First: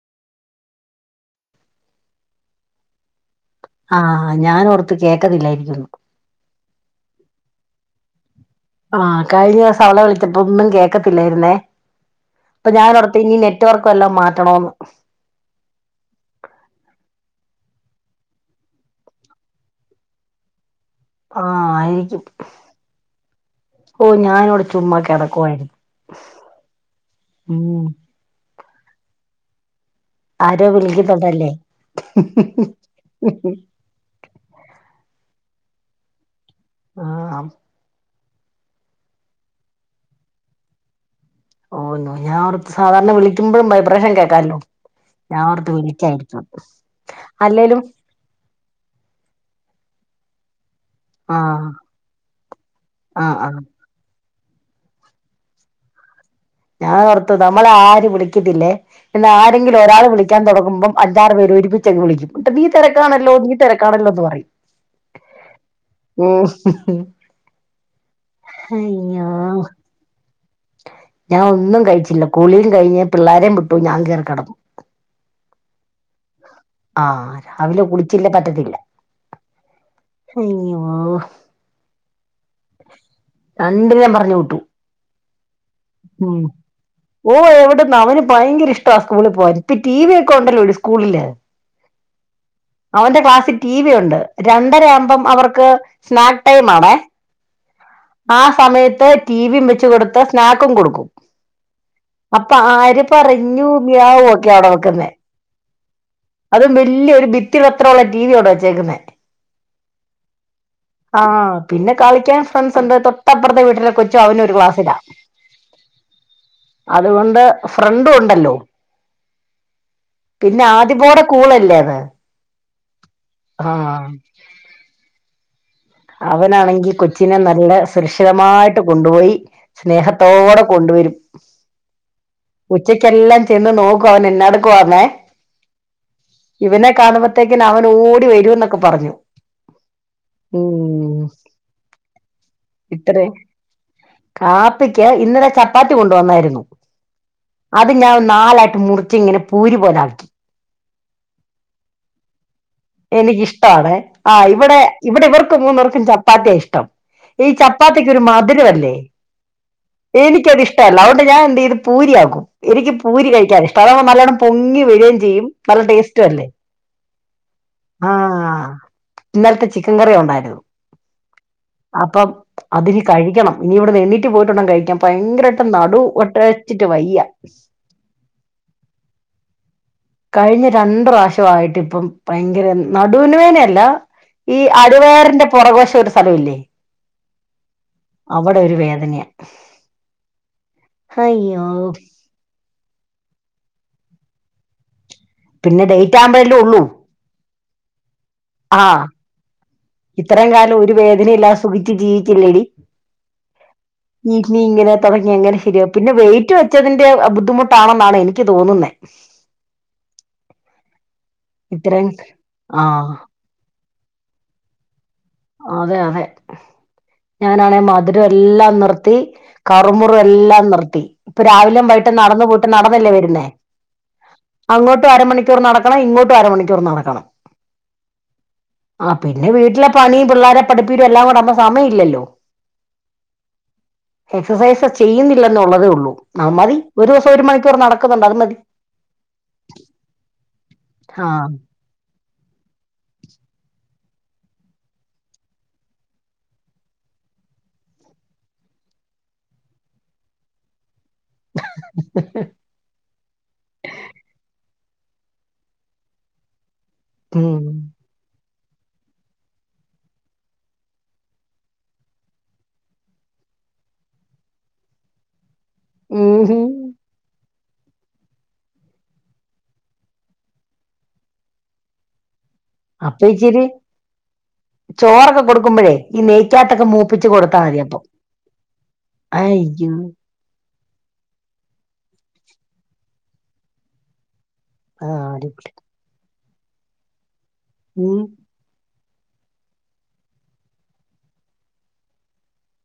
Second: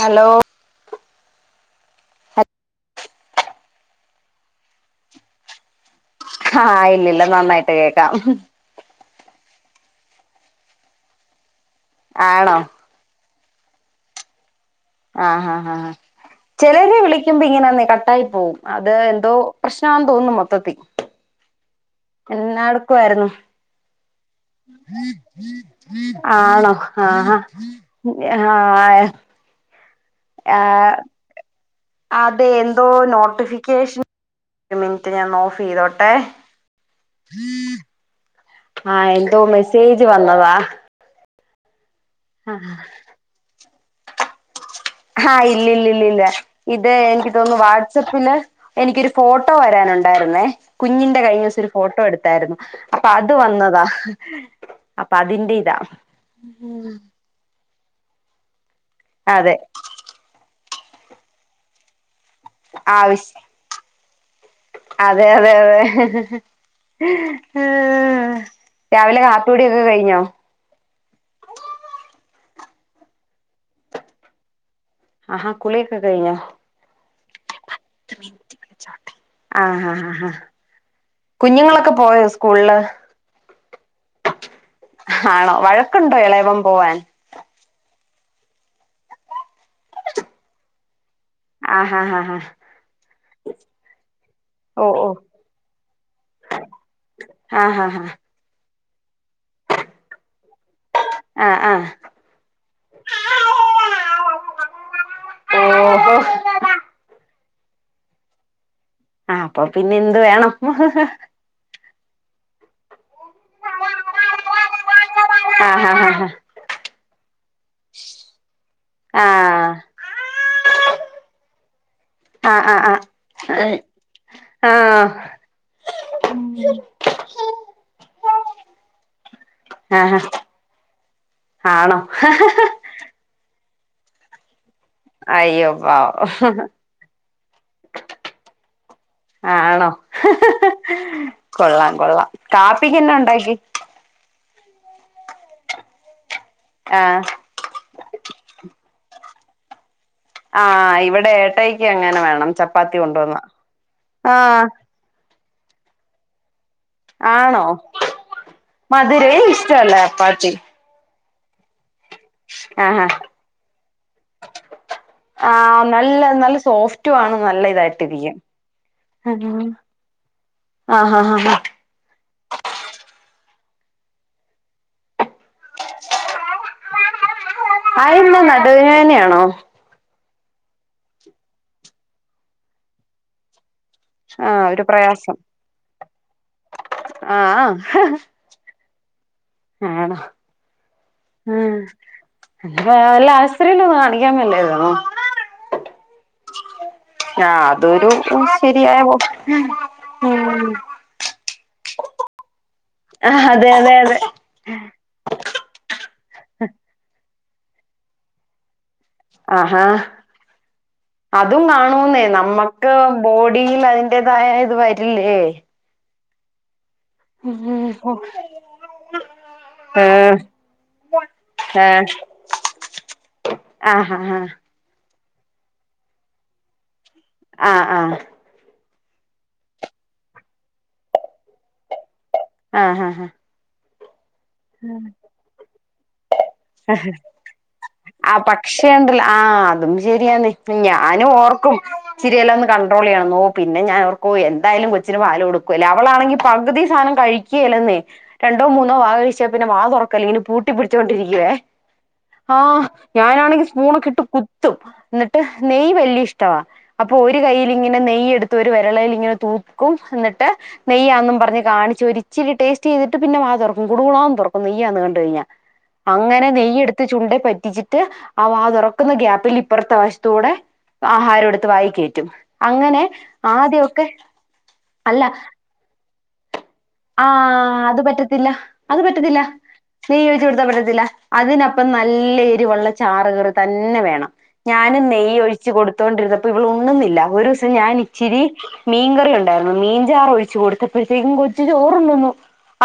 Hello അ ആഹ ഞാൻ ഓർത്ത് കേക്കതില്ലായിരിക്കുന്നു ആഹ് ഇല്ലല്ല നന്നായിട്ട് കേക്കാം ആഹ കഴിഞ്ഞ ദിവസം അവളെ വിളിച്ചപ്പോ ഒന്നും കേക്കത്തില്ലായിരുന്നേ ആണോ അപ്പൊ ഞാാനോടടുത്ത് ഇനി നെ മറ്റവർക്കും എല്ലാം മാറ്റണമന്ന് ആഹ് ആഹ ആഹ് ചെലര് വിളിക്കുമ്പോ ഇങ്ങനെന്ന കട്ടായി പോകവും അത് എന്തോ പ്രശ്നമാന്ന് തോന്നും മൊത്തത്തിൽ ആഹ് ആയിരിക്കും എന്നാടുക്കുവായിരുന്നു. ഓഹ് ഞാനിവിടെ ചുമ്മാ കെടക്കുവായിരുന്നു ആണോ ആഹ. ഉം ആഹ ആ. ആരോ ആഹ വിളിക്കുന്നുണ്ടല്ലേ അതെ എന്തോ നോട്ടിഫിക്കേഷൻ. ഒരു മിനിറ്റ് ഞാൻന്ന് ഓഫ് ചെയ്തോട്ടെ. ആഹ് ആഹ എന്തോ മെസ്സേജ് വന്നതാ. ഓന്നോ ആഹ് ഞാനോർത്ത് സാധാരണ വിളിക്കുമ്പോഴു വൈബ്രേഷൻ കേക്കാല്ലോ. ആഹ് ഞാനോർത്ത് ഇല്യാല്യല്ലില്ല വിളിക്കായിരിക്കും ഇത് എനിക്ക് തോന്നുന്നു അല്ലേലും വാട്സആപ്പില് എനിക്കൊരു ഫോട്ടോ വരാനുണ്ട്. ണ്ടായിരുന്ന കുഞ്ഞിന്റെ കഴിഞ്ഞോസം ആഹ് ഒരു ഫോട്ടോ എടുത്തായിരുന്നു അപ്പൊ അത് ആഹ് ആഹ് വന്നതാ. അപ്പൊ അതിന്റെ ഇതാ. ഞാനോർത്തു നമ്മളെ ആര് വിളിക്കതില്ലേ പിന്നെ അതെ ആരെങ്കിലും ഒരാൾ വിളിക്കാൻ തുടങ്ങുമ്പം അഞ്ചാറുപേര് ഒരുപ്പിച്ചങ് വിളിക്കും ന്നിട്ട് നീ ആവശ്യ തിരക്കാണല്ല നീ തിരക്കാണല്ലോ എന്ന് പറയും. അതെ അതെ അതെ. ഉം രാവിലെ അയ്യോ കാപ്യുടിയൊക്കെ കയിഞ്ഞോ. ഞാൻ ഒന്നും കഴിച്ചില്ല കുളിയും കഴിഞ്ഞു പിള്ളാരേ വിട്ടു ഞാൻ കയറി കിടന്നു. ആഹാ കുളിയൊക്കെ കഴിഞ്ഞോ. ആഹ് രാവിലെ കുളിച്ചില്ലേ പറ്റത്തില്ല. ആഹ ആ ആ ഹാ അയ്യോ കുഞ്ഞുങ്ങളൊക്കെ പോയോ സ്കൂളില്. രണ്ടിനേം പറഞ്ഞു വിട്ടു ആണോ വഴക്കുണ്ടോ ഉ ഇളയവൻ പോവാൻ ഓ വിടെന്ന് അവന്. ഭയങ്കര ഇഷ്ടാ സ്കൂളിൽ പോവാൻ ഇപ്പ ടി വി ഒക്കെ ഉണ്ടല്ലോ സ്കൂളില്. ആ ഹാ ഹാ. അവന്റെ ക്ലാസ്സിൽ ടി വി ഉണ്ട് രണ്ടര ഓ ഓ ആവുമ്പം അവർക്ക് സ്നാക്ടൈം ആണേ. ആഹ. ആ സമയത്ത് ടിവിയും വെച്ച് കൊടുത്ത് സ്നാക്കും കൊടുക്കും. ആഹ് ആ അപ്പൊ ആര് പറഞ്ഞു മ്യാവുക്കെയാണ് വെക്കുന്നെ. ഓഹോ അതും വല്ല്യോരു ഭിത്തിഅത്രോള്ളെ ഉള്ള ടിവി അവിടെ വെച്ചേക്കുന്നേ. ആ അപ്പൊ പിന്നെ എന്ത് വേണം ആഹ പിന്നെ കളിക്കാൻ ഫ്രണ്ട്സ് ഉണ്ട് തൊ ട്ടപ്പറത്തെ വീട്ടിലെ കൊച്ചും അവനും ഒരു ക്ലാസില. ആ ആ അതുകൊണ്ട് ഫ്രണ്ടും ഉണ്ടല്ലോ. ആ പിന്നെ ആദ്യപോടെ കൂളല്ലേ അത്. ആഹ് ആഹ് ആഹ് ആ ആഹ. അവനാണെങ്കി കൊച്ചിനെ നല്ല സുരക്ഷിതമായിട്ട് കൊണ്ടുപോയി ആ സ്നേഹത്തോടെ കൊണ്ടു വരും. ആണോ. ഉച്ചക്കെല്ലാം ചെന്ന് നോക്കും അവൻ എന്നാട ക്കുവാന്നെ അയ്യോ പാവം ഇവനെ കാണുമ്പോത്തേക്കി അവൻ ഓടി വരൂന്നൊക്കെ പറഞ്ഞു. ആ ആണോ ഉം കൊള്ളാം കൊള്ളാം കാപ്പിക്കനെ ഇത്രേ ഉണ്ടാക്ക്യേ. കാപ്പിക്ക് ഇന്നലെ ചപ്പാത്തി കൊണ്ടുവന്നായിരുന്നു. ആഹ. അത് ഞാൻ നാലായിട്ട് മുറിച്ച് ഇങ്ങനെ പൂരി പോലാക്കി. ആ ഇവിടെ ഏട്ടായ്ക്ക് അങ്ങനെ വേണം. ചപ്പാത്തി കൊണ്ടുവന്നാ എനക്കിഷടാണ് ആ ഇവിടെ ഇവിടെ ഇവർക്കും മൂന്നവർക്കും ചപ്പാത്തിഷ്ടം. ഈ ആണോ ചപ്പാത്തിക്കൊരു മധുരല്ലേ മധുരേ ഇഷ്ടല്ല ചപ്പാത്തി എനിക്കത് ഇഷ്ടല്ല അതുകൊണ്ട് ഞാൻ എന്തേയ്ത്. പൂരിയാക്കും എനിക്ക് ആഹാ പൂരി കഴിക്കാൻ ഇഷ്ടം അത നല്ലോണ്ണം പൊങ്ങി വേരേം ചെയും നല്ല ടേസ്റ്റ ല്ലേ. ട്ടുവാന്നേൽ നല്ല ഇതായിട്ടിരിക്കും. ഇന്നലത്തെ ചിക്കൻ കറി ഉണ്ടായിരുന്നു ആഹ് ആഹ് ആഹ് അപ്പം അതിന് കഴി ക്കണം ഇനി ഇവിടെ എണ്ണീട്ട് പോയിട്ടുങ്ക കഴിക്കൻ ഭയങ്കരായിട്ട് നടു ഒട്ടച്ചിട്ട് വയ്യ. ആതനാ നടുവേനയാണോ. കഴിഞ്ഞ രണ്ട് പ്രാവശ്യയിട്ട് ഇപ്പം ഭയങ്കര നടുവിന് വേനയല്ല. ആഹ് [unintelligible] ആഹ, ഒരു വേദനയാ ആണോ, ആ അയ്യോ മ്മ് വല [unintelligible] [unintelligible] പിന്ന ഡേയ്റ്റാമ്പലേ [unintelligible] ആ അതൊരു ശരിയായ ഇത്രേം, ഉം കാലം, ഒരു വേദനയില്ലതെ, സുഖിച്ച്, ജീവിച്ചില്ലെടി അതെ അതെ അതെ [unintelligible] തൊടങ്ങി, എങ്ങനെ, ശരിയാവും, പിന്നെ, വെയ്റ്റ്, വെച്ചതിന്റെ ബുദ്ധിമുട്ടാണെന്നാണ്, എനിക്ക്, തോന്നുന്നെ ആഹാ, അതും, ഇത്രയും കാണൂന്നേ, ആ നമ്മുക്ക്, ബോഡിൽ, അതി ന്റേതായ, ഇത് വ അതെ, അതെ. ഞാനാണെ, ഉം മധുരം എല്ലാം നിർത്തി, കറുമുറു ഏഹ് എല്ലാം നിർത്തി. ഇപ്പൊ രാവിലെ ട്ട് ഏഹ് നടന്ന് പോട്ട് നടന്നല്ലേ വരുന്നേ ആഹഹ അങ്ങോട്ടും അരമണിക്കൂർ നടക്കണം ഇങ്ങോട്ടും അരമണിക്കൂർ നടക്കണം. ആ ആ ആ പിന്നെ വീട്ടിലെ പണീം പിള്ളേരെ പഠിപ്പീരും എല്ലാം കൂടെ ആവുമ്പോ സമയല്ലല്ലോ ആ ആഹഹഹ എക്സസൈസ് ചെയ്യുന്നില്ല ന്നുള്ളതേ ഉള്ളൂ ആ മതി അ ഒരു ദിവസം ഒരു മണിക്കൂർ നടക്കുന്നുണ്ട് ആ അത് മതി പക്ഷേണ്ടല്ല ആ അതും ശെരിയാന്ന് ഞാനും ആഹ് ഓർക്കും ച്ചിരിയെല്ലാം ന്ന് കൺട്രോളെയ്യാം ഓ പിന്നെ ഞാനോർക്കും എന്തായാലും കൊച്ചിന് പാലോട്ക്കല്ലേ അവളാണെങ്കി പകുതി സാ കഴിയിക്കെല്ലെന്നേ രണ്ടോ മൂന്നോ വാ കഴിച്ചാപിന്നെ വാ തുറക്കല്ല ഇങ്ങനെ പൂട്ടി പിടിച്ചുകൊണ്ടിരിക്ക ല്ലുവെ ആ ഞാനാണെങ്കി സ്പൂണൊക്കെ ഇട്ട് കു ത്തും ന്നിട്ട് നെയ്യ് വല്യ ഷ്ടവാ അപ്പോ ഒരു ഉം കയ്യില് ഇങ്ങനെ നെയ്യ്ടുത് ഒരു രളേലിങ്ങനെ തൂക്കും ന്നിട്ട് നെയ്യാന്നും പർഞ്ഞ് കാണിച്ച് ഒരിച്ചിരിടേസ്റ്റെയ്തിട്ട് പിന്നെ മ തൊറക്കും കുടുകുടാന്ന് തൊറക്കും നെയ്യാന്ന് കണ്ട് കഴിഞ്ഞാ അങ്ങനെ ഊഹും നെയ്യെട്ത്ത് ചുണ്ടേ പ റ്റിച്ചിട്ട് ആ വാ തൊറക്കുന്ന ഗ്യാപ്പിൽ ഇപ്പറത്തെ വശത്തൂടെ ആഹാരം എടുത്ത് വായിക്കേറ്റും അങ്ങനെ അപ്പൊ ഇച്ചിരി ആദ്യൊക്കെ അല്ല ചോറൊക്കെ കൊടുക്കുമ്പോഴേ ഈ നെയ്ക്കാത്തൊക്കെ ആ മൂപ്പിച്ച് കൊടുത്താൽ മതി അപ്പൊ അത് പറ്റത്തില്ല അത് പറ്റത്തില്ല അയ്യോ നെയ്യ് ഒയ്ച്ച് കൊടുത്തപ്പറ്റത്തില്ല അതിനപ്പം നല്ല എരു വുള്ള ചാറ് കറി തന്നെ വേണം ഞാനും ആടി നെയ്യൊഴിച്ചു കൊടുത്തോണ്ടിരുന്നപ്പോ പ്പൊവിൾ ഉണ്ണുന്നില്ല ഒരു ദിവസം ഞാൻ ഉം ഇച്ചിരി മീൻകറിണ്ടായിരുന്നു മീൻചാറൊഴിച്ച് കൊടുത്തപ്പോഴത്തേക്കും കൊച്ച് ചോറുണ്ണുന്നു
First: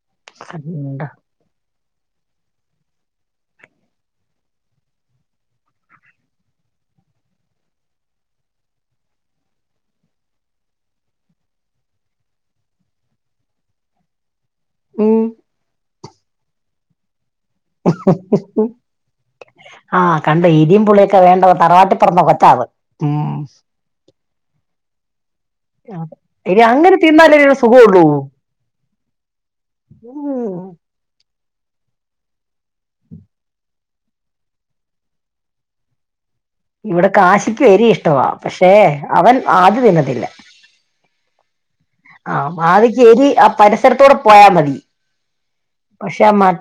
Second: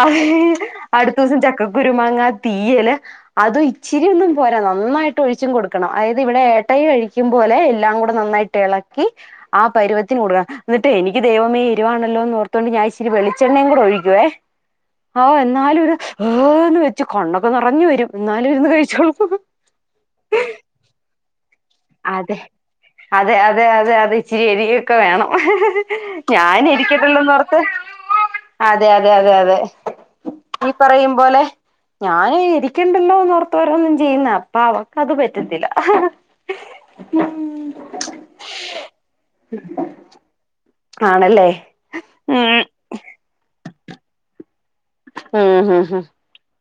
അ ആ കണ്ട അടുത്ത ദിവസം ചക്ക കുരുമാങ്ങ തീയ്യല് അതും ഇച്ചിരിയൊന്നും പോരാ നന്നായിട്ടും ഒഴിച്ചും കൊടുക്കണം അതായത് ഇവിടെ ഏട്ട യ്യ് കഴിക്കുംപോലെ എല്ലാംകൂടെ നന്നായിട്ട് എളക്കി ആ പരുവത്തിന് കൊടുക്കണം എന്നിട്ട് എനിക്ക് ദൈവമേ വരുവാണല്ലോന്നോർത്തോണ്ട് ഞാച്ചിരി വെളി ചെണ്ണയും കൂടെ, ഒഴിക്കുവേ ആ ഉം എന്നാലൊരു ഏന്ന് വന്ന് വെച്ച് കണ്ണ ക്ക നിറഞ്ഞ് വരും ന്നാലും ഇരുന്ന് കഴിച്ചോളും ഹ ഹ് ആ കണ്ട എരിം പുളിയൊക്കെ വേണ്ട തറവാട്ടിപ്പെറന്ന അതെ കൊച്ചാ അത് അതെ ഇഹ്ഹ് എനി അങ്ങനെ തിന്നാലേ ഒരു ഞാനിരീക്കത്തുള്ളോന്നൊർത്ത് സുഖമുള്ളൂ അതെ അതെ അതെ അതെ ഉം ഈ പറയുമ്പോലെ ഞാന് ഇരിക്കണ്ടല്ലോന്നോർത്ത് ഓരൊന്നും ചെയ്യുന്ന അപ്പൊ അവക്ക് അത് പറ്റത്തില്ല ഇവിടെ കാശിക്ക് എരി ഇഷ്ടവാ പക്ഷേ അവൻ ആട് തിന്നത്തില്ല ആണല്ലേ ആ ഉം [unintelligible] ആ പരിസരത്തൂടെ പോയാ മതി ഉം ഉം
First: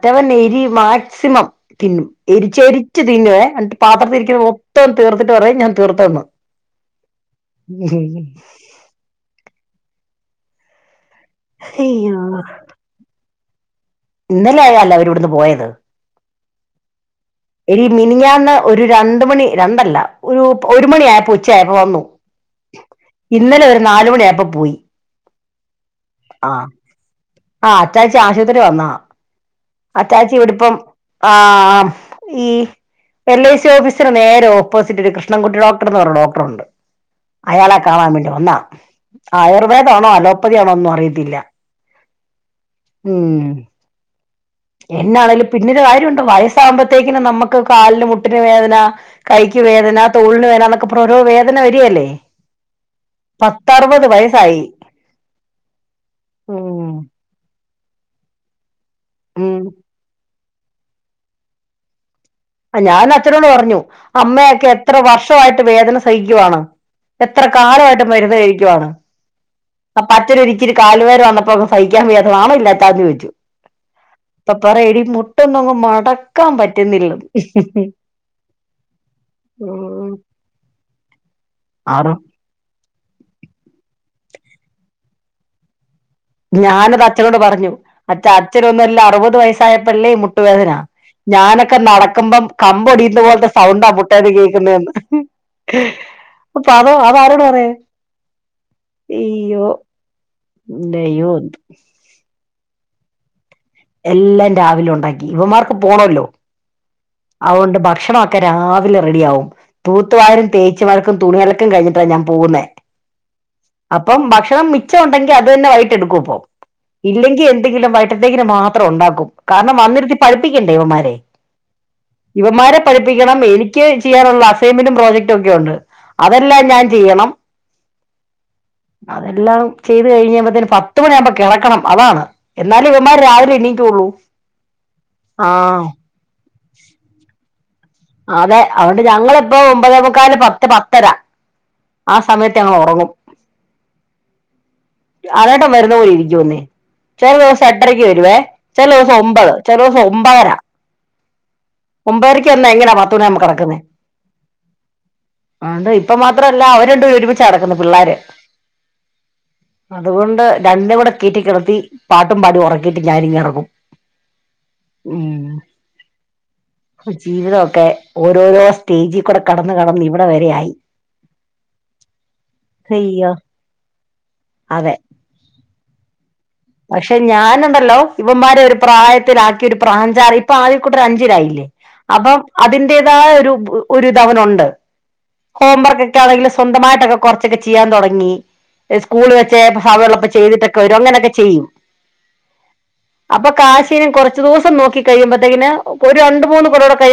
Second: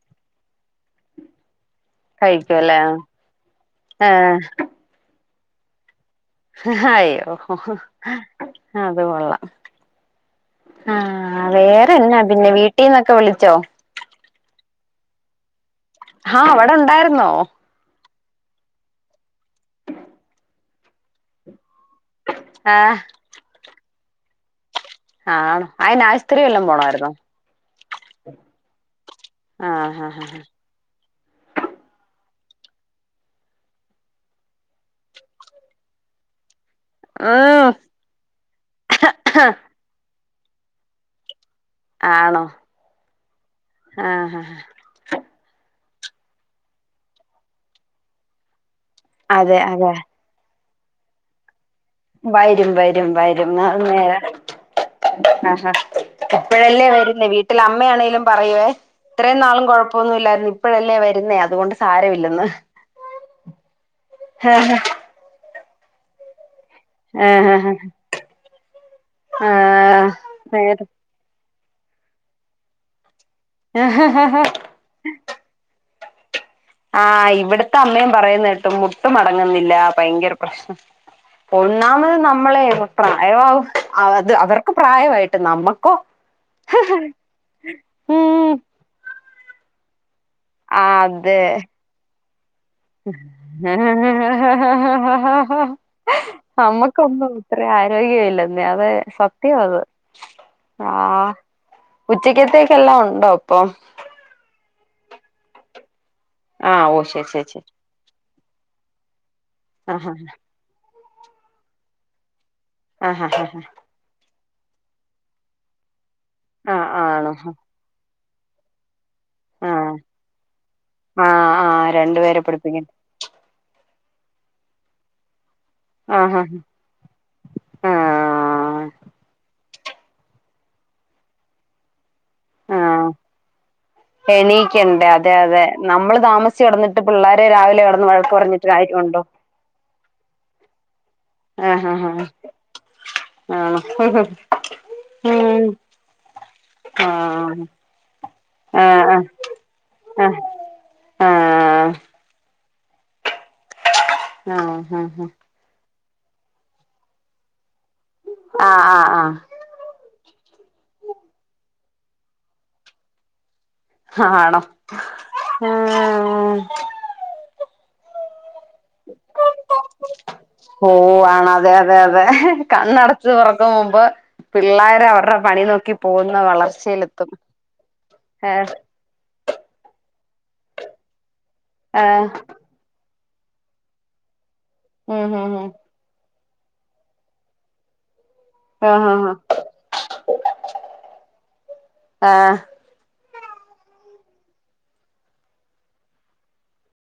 ട്ടവനിരി മാക്സിമം തിന്നും കഴിക്കുവല്ലേ എരിചെരിച്ച് തിന്നുവേ അന്ട്ട് ആഹ് പാത്രത്തിഇരിക്കുന്ന മൊത്തം തീർത്തിട്ട് പറയും ഞാ തീർത്തന്ന് ഹഹ അയോ അതുകൊള്ളാം ആ ആ വേറെന്നാ അയ്യോ പിന്നെ വീട്ടീന്നൊക്കെ വിളിച്ചോ ഇന്നലെ ആയാല്ലെ അവരിവിടുന്ന് പോയത് ഹാ അവടെണ്ടാര്ന്നോ എടി മിനിഞാന്ന് ഒരു രണ്ട് മണി രണ്ടല്ല ഒരു ഒരുമണി ആയപ്പോ ഉച്ചആയപ് വന്നു ആഹ് ഇന്നലെ ഒരു നാല് മണി ആയപ്പോ പോയി ആണോ അയിന് ആശുപത്രി ആ വല്ലോം പോണായിരുന്നോ ആ അച്ചാച ആശുത്രി വന്ന ആഹ് ആഹ് അച്ചാച്ചി ഇവിടിപ്പം ആം ഈ എൽ ഐ സി ഓഫീസിന് നേരെ ഓപ്പോസിറ്റൊരു കൃഷ്ണൻകുട്ടി ഡോക്ടറന്ന് പറ്ഞ്ഞ ഡോക്ടറൊണ്ട് ഉം അയാളെ കാണാവേണ്ടി വന്നാ ആയുർവേദാണോ അലോപ്പതിയാണോനൊന്നു അറിയത്തില്ല ആണോ ഉം ആഹ് പിന്നീട് കാര്യവൊണ്ട് വയസ്സാമ്പത്തേക്കിന് നമ്മക്ക് കാലിന് മുട്ടിന് വേദന അതെ കൈക്ക് അതെ വേദന തോള്ന് വേനന്നൊക്കെ പറ്ഞ്‌ ഓരോ വേദന വര് വരും വരും വരും പത്തറുപത് അന്നേര വയസ്സായി ആഹാ ഇപ്പഴല്ലേ ഉം വരുന്നെ വീട്ടിലമ് അമ്മ ആണേലും പറയുവെ ഇത്രേം ഉം നാളും കൊഴപ്പൊന്നുല്ലാരുന്നു ഇപ്പഴല്ലേ വര്ന്നേ അതുകൊണ്ട് സാരവില്ല അ ഞാൻ അച്ഛനോട് പറഞ്ഞു അമ്മയൊക്കെ ആഹ് എത്ര വർഷവായ്ട്ട് വേദന സയ്ക്കുവാണ് എത്ര ആഹ് ആഹ് കാലവായ്ട്ട് മരുന്നു കയ്ക്കുവാണ് ആ ആഹ് പറ്റൊരു ഒരിക്കിരി നേര് കാലുവേന വന്നപ്പോ സയ്ക്കാൻ വയ്യാത്ത നാണവില്ലെ അച്ഛാന് ചോയ്ച്ചു അപ്പ പറയ എടി മുട്ടൊന്നുവങ്ങ് മട ക്കാൻ പറ്റുന്നില്ലന്ന് ഇവിട്ത്തെ അമ്മേം പറയ്ന്ന കേട്ടു മുട്ട് മടങ്ങ്ന്നില്ല ഉം. പയ്ങ്കര പ്രശ്നം ആറ് ഒന്നാമത് നമ്മളെ പ്രായം ആവും ആ അത് അവറ്ക്ക് പ്രായവായിട്ട് നമ്മക്കോ ഞാനത് അച്ഛനോട് പറഞ്ഞു അച്ഛാ ഉം അച്ഛനൊന്നുവല്ല അറുപത് വയസ്സായപ്പള്ളേ മുട് മുട്ടുവേദന അതെ ഞാനൊക്കെ നടക്കുമ്പം കമ്പൊടിയ്ന്ന പോലത്തെ സൗണ്ടാ മുട്ടേന്ന് കേക്കുന്നേന്ന് ആഹാഹ നമ്മക്കൊന്നു ഇത്ര പറയാ ആരോഗ്യവില്ലന്നെ അത് സത്യവാ അത് നെയൂദ് കത്തേക്കെല്ലാ ഒണ്ടോ അപ്പം എല്ലാം രാവിലെ ഒണ്ടാക്കി ഇവമാർക്ക് പോണോല്ലോ ആ ഓ ശെര് ശെര് ശെരി രാവിലെ റെടി ആവും തൂത്തുവാരും തേച് മഴ്ക്കും തുണി അലക്കും കൈഞ്ഞിട്ടാ ഞാന് പോകുന്നേ ആ ഹാ ഹ ഹ അപ്പം ഭക്ഷണം മിച്ചവൊണ്ടങ്കി അത് തന്നെ വൈട്ടെടുക്കു അപ്പോ ആഹ് ആണോ ഇല്ലെങ്കി എന്തെങ്കിലും വൈട്ടതേക്കിന് മാത്രം ഇ എന്തെങ്കിലും വൈകട്ടെടുത്തേക്കിന് മാത്രം ഉണ്ടാകും കാരണം ആഹ് വന്നിരുത്തി പഠിപ്പിക്കണ്ടേ ഇവമ്മാരെ ആഹ് ആഹ് രണ്ടുപേരെ ഇവമ്മാരെ പഠിപ്പിക്കണ്ടേ പഠിപ്പിക്കണം എനിക്ക് ചെയ്യാനുള്ള അസെയ്മെന്റും പ്രൊജക്റ്റു ഒക്കെ ഒണ്ട് ആഹ് അതെല്ലാം ഞാചെയ്യണം ആഹ് ആഹ് അതെല്ലാം ചെയ്ത് കൈഞ്ഞ് നമ്മളെതേനും പത്ത് മണിയാമ്പ കെടക്കണം അതാണ് എന്നാലും ആഹ് ഇവമ്മാര് രാവിലെ എണീക്കുള്ളൂ എണീക്കണ്ടേ അതെ ആ അതെ നമ്മള് താമസച് കെടന്നിട്ട് പിള്ളാരെ രാവിലെ കിടന്ന് വഴക്ക് അതെ പറഞ്ഞിട്ട് അതോണ്ട് കാര്യമുണ്ടോ ഞങ്ങളെപ്പോ ഒമ്പതേ മുക്കാല് പത്ത് പത്തര ആ ഹാ ഹ സമയത്ത് ഞങ്ങൾ ഉറങ്ങും ആ ആറാട്ടം വരുന്ന പോലിരിക്കുന്നേ ചെല ആഹ് ദൂസം എട്ടരക്ക് വരുവേ ചെല ദൂസം ഒമ്പത് ചെല ദൂസം ഒമ്പര ആ പിന്നെങ്ങനെ പത്ത് [inaudible] ആ ഹ ഹ ഇപ്പ മാത്രവല്ല അവര് രണ്ടുപേരു ഒരുമിച്ചാ നടക്കുന്നെ പിള്ളാര് ആഹ് ആഹ് അതുകൊണ്ട് രണ്ടനെകൂടെ കേറ്റി കെട്ത്തി പാട്ടും പാടി ഉറക്കിട്ട് ഞാനിങ്ങെറങ്ങും ഹാ ആണോ ഉം കെ ഓരോരോ സ്റ്റേജി കൂടെ കടന്ന് കടന്നി ഓഹ് ആണ അതെ അതെ അതെ അയ്യോ കണ്ണടച്ചത് തുറക്കും മുമ്പ് അതെ പിള്ളോര അവരുടെ പണി നോക്കി പോകുന്ന പക്ഷെ വളർച്ചയിലെത്തും ഞാനുണ്ടല്ലോ ഇവന്മാരെ ഏഹ് ഒരു പ്രായത്തിലാക്കി ഒരു പ്രാഞ്ചായ് ഇപ്പൊ ആദ്യ കൂട്ട ഒരു അഞ്ചിലായില്ലേ ഏഹ് അപ്പം അതിന്റ ദാ യൊരു ബ് ഒരിധവനുണ്ട് ഉം ഉം ഉം ഹോംവർക്ക് ഒക്കെ ആണെങ്കില് സ് സ്വന്തമായിട്ടൊക്കെ കുറച്ചൊക്കെ ചെയ്യാൻ തുടങ്ങി ആഹ് സ്കൂള് വെച്ചേ ഭാവോള്ളപ്പ ചെയ്തിട്ടൊക്കെ വരും അങ്ങനൊക്കെ ചെയ്യും ആഹ് ആഹ് അപ്പൊ കാശിനും കുറച്ച് ദിവസം നോക്കി കഴിയുമ്പോഴത്തേക്കിന് ഒരു രണ്ടു മൂന്ന് കൊല്ലം കൂടെ കഴിയുമ്പോ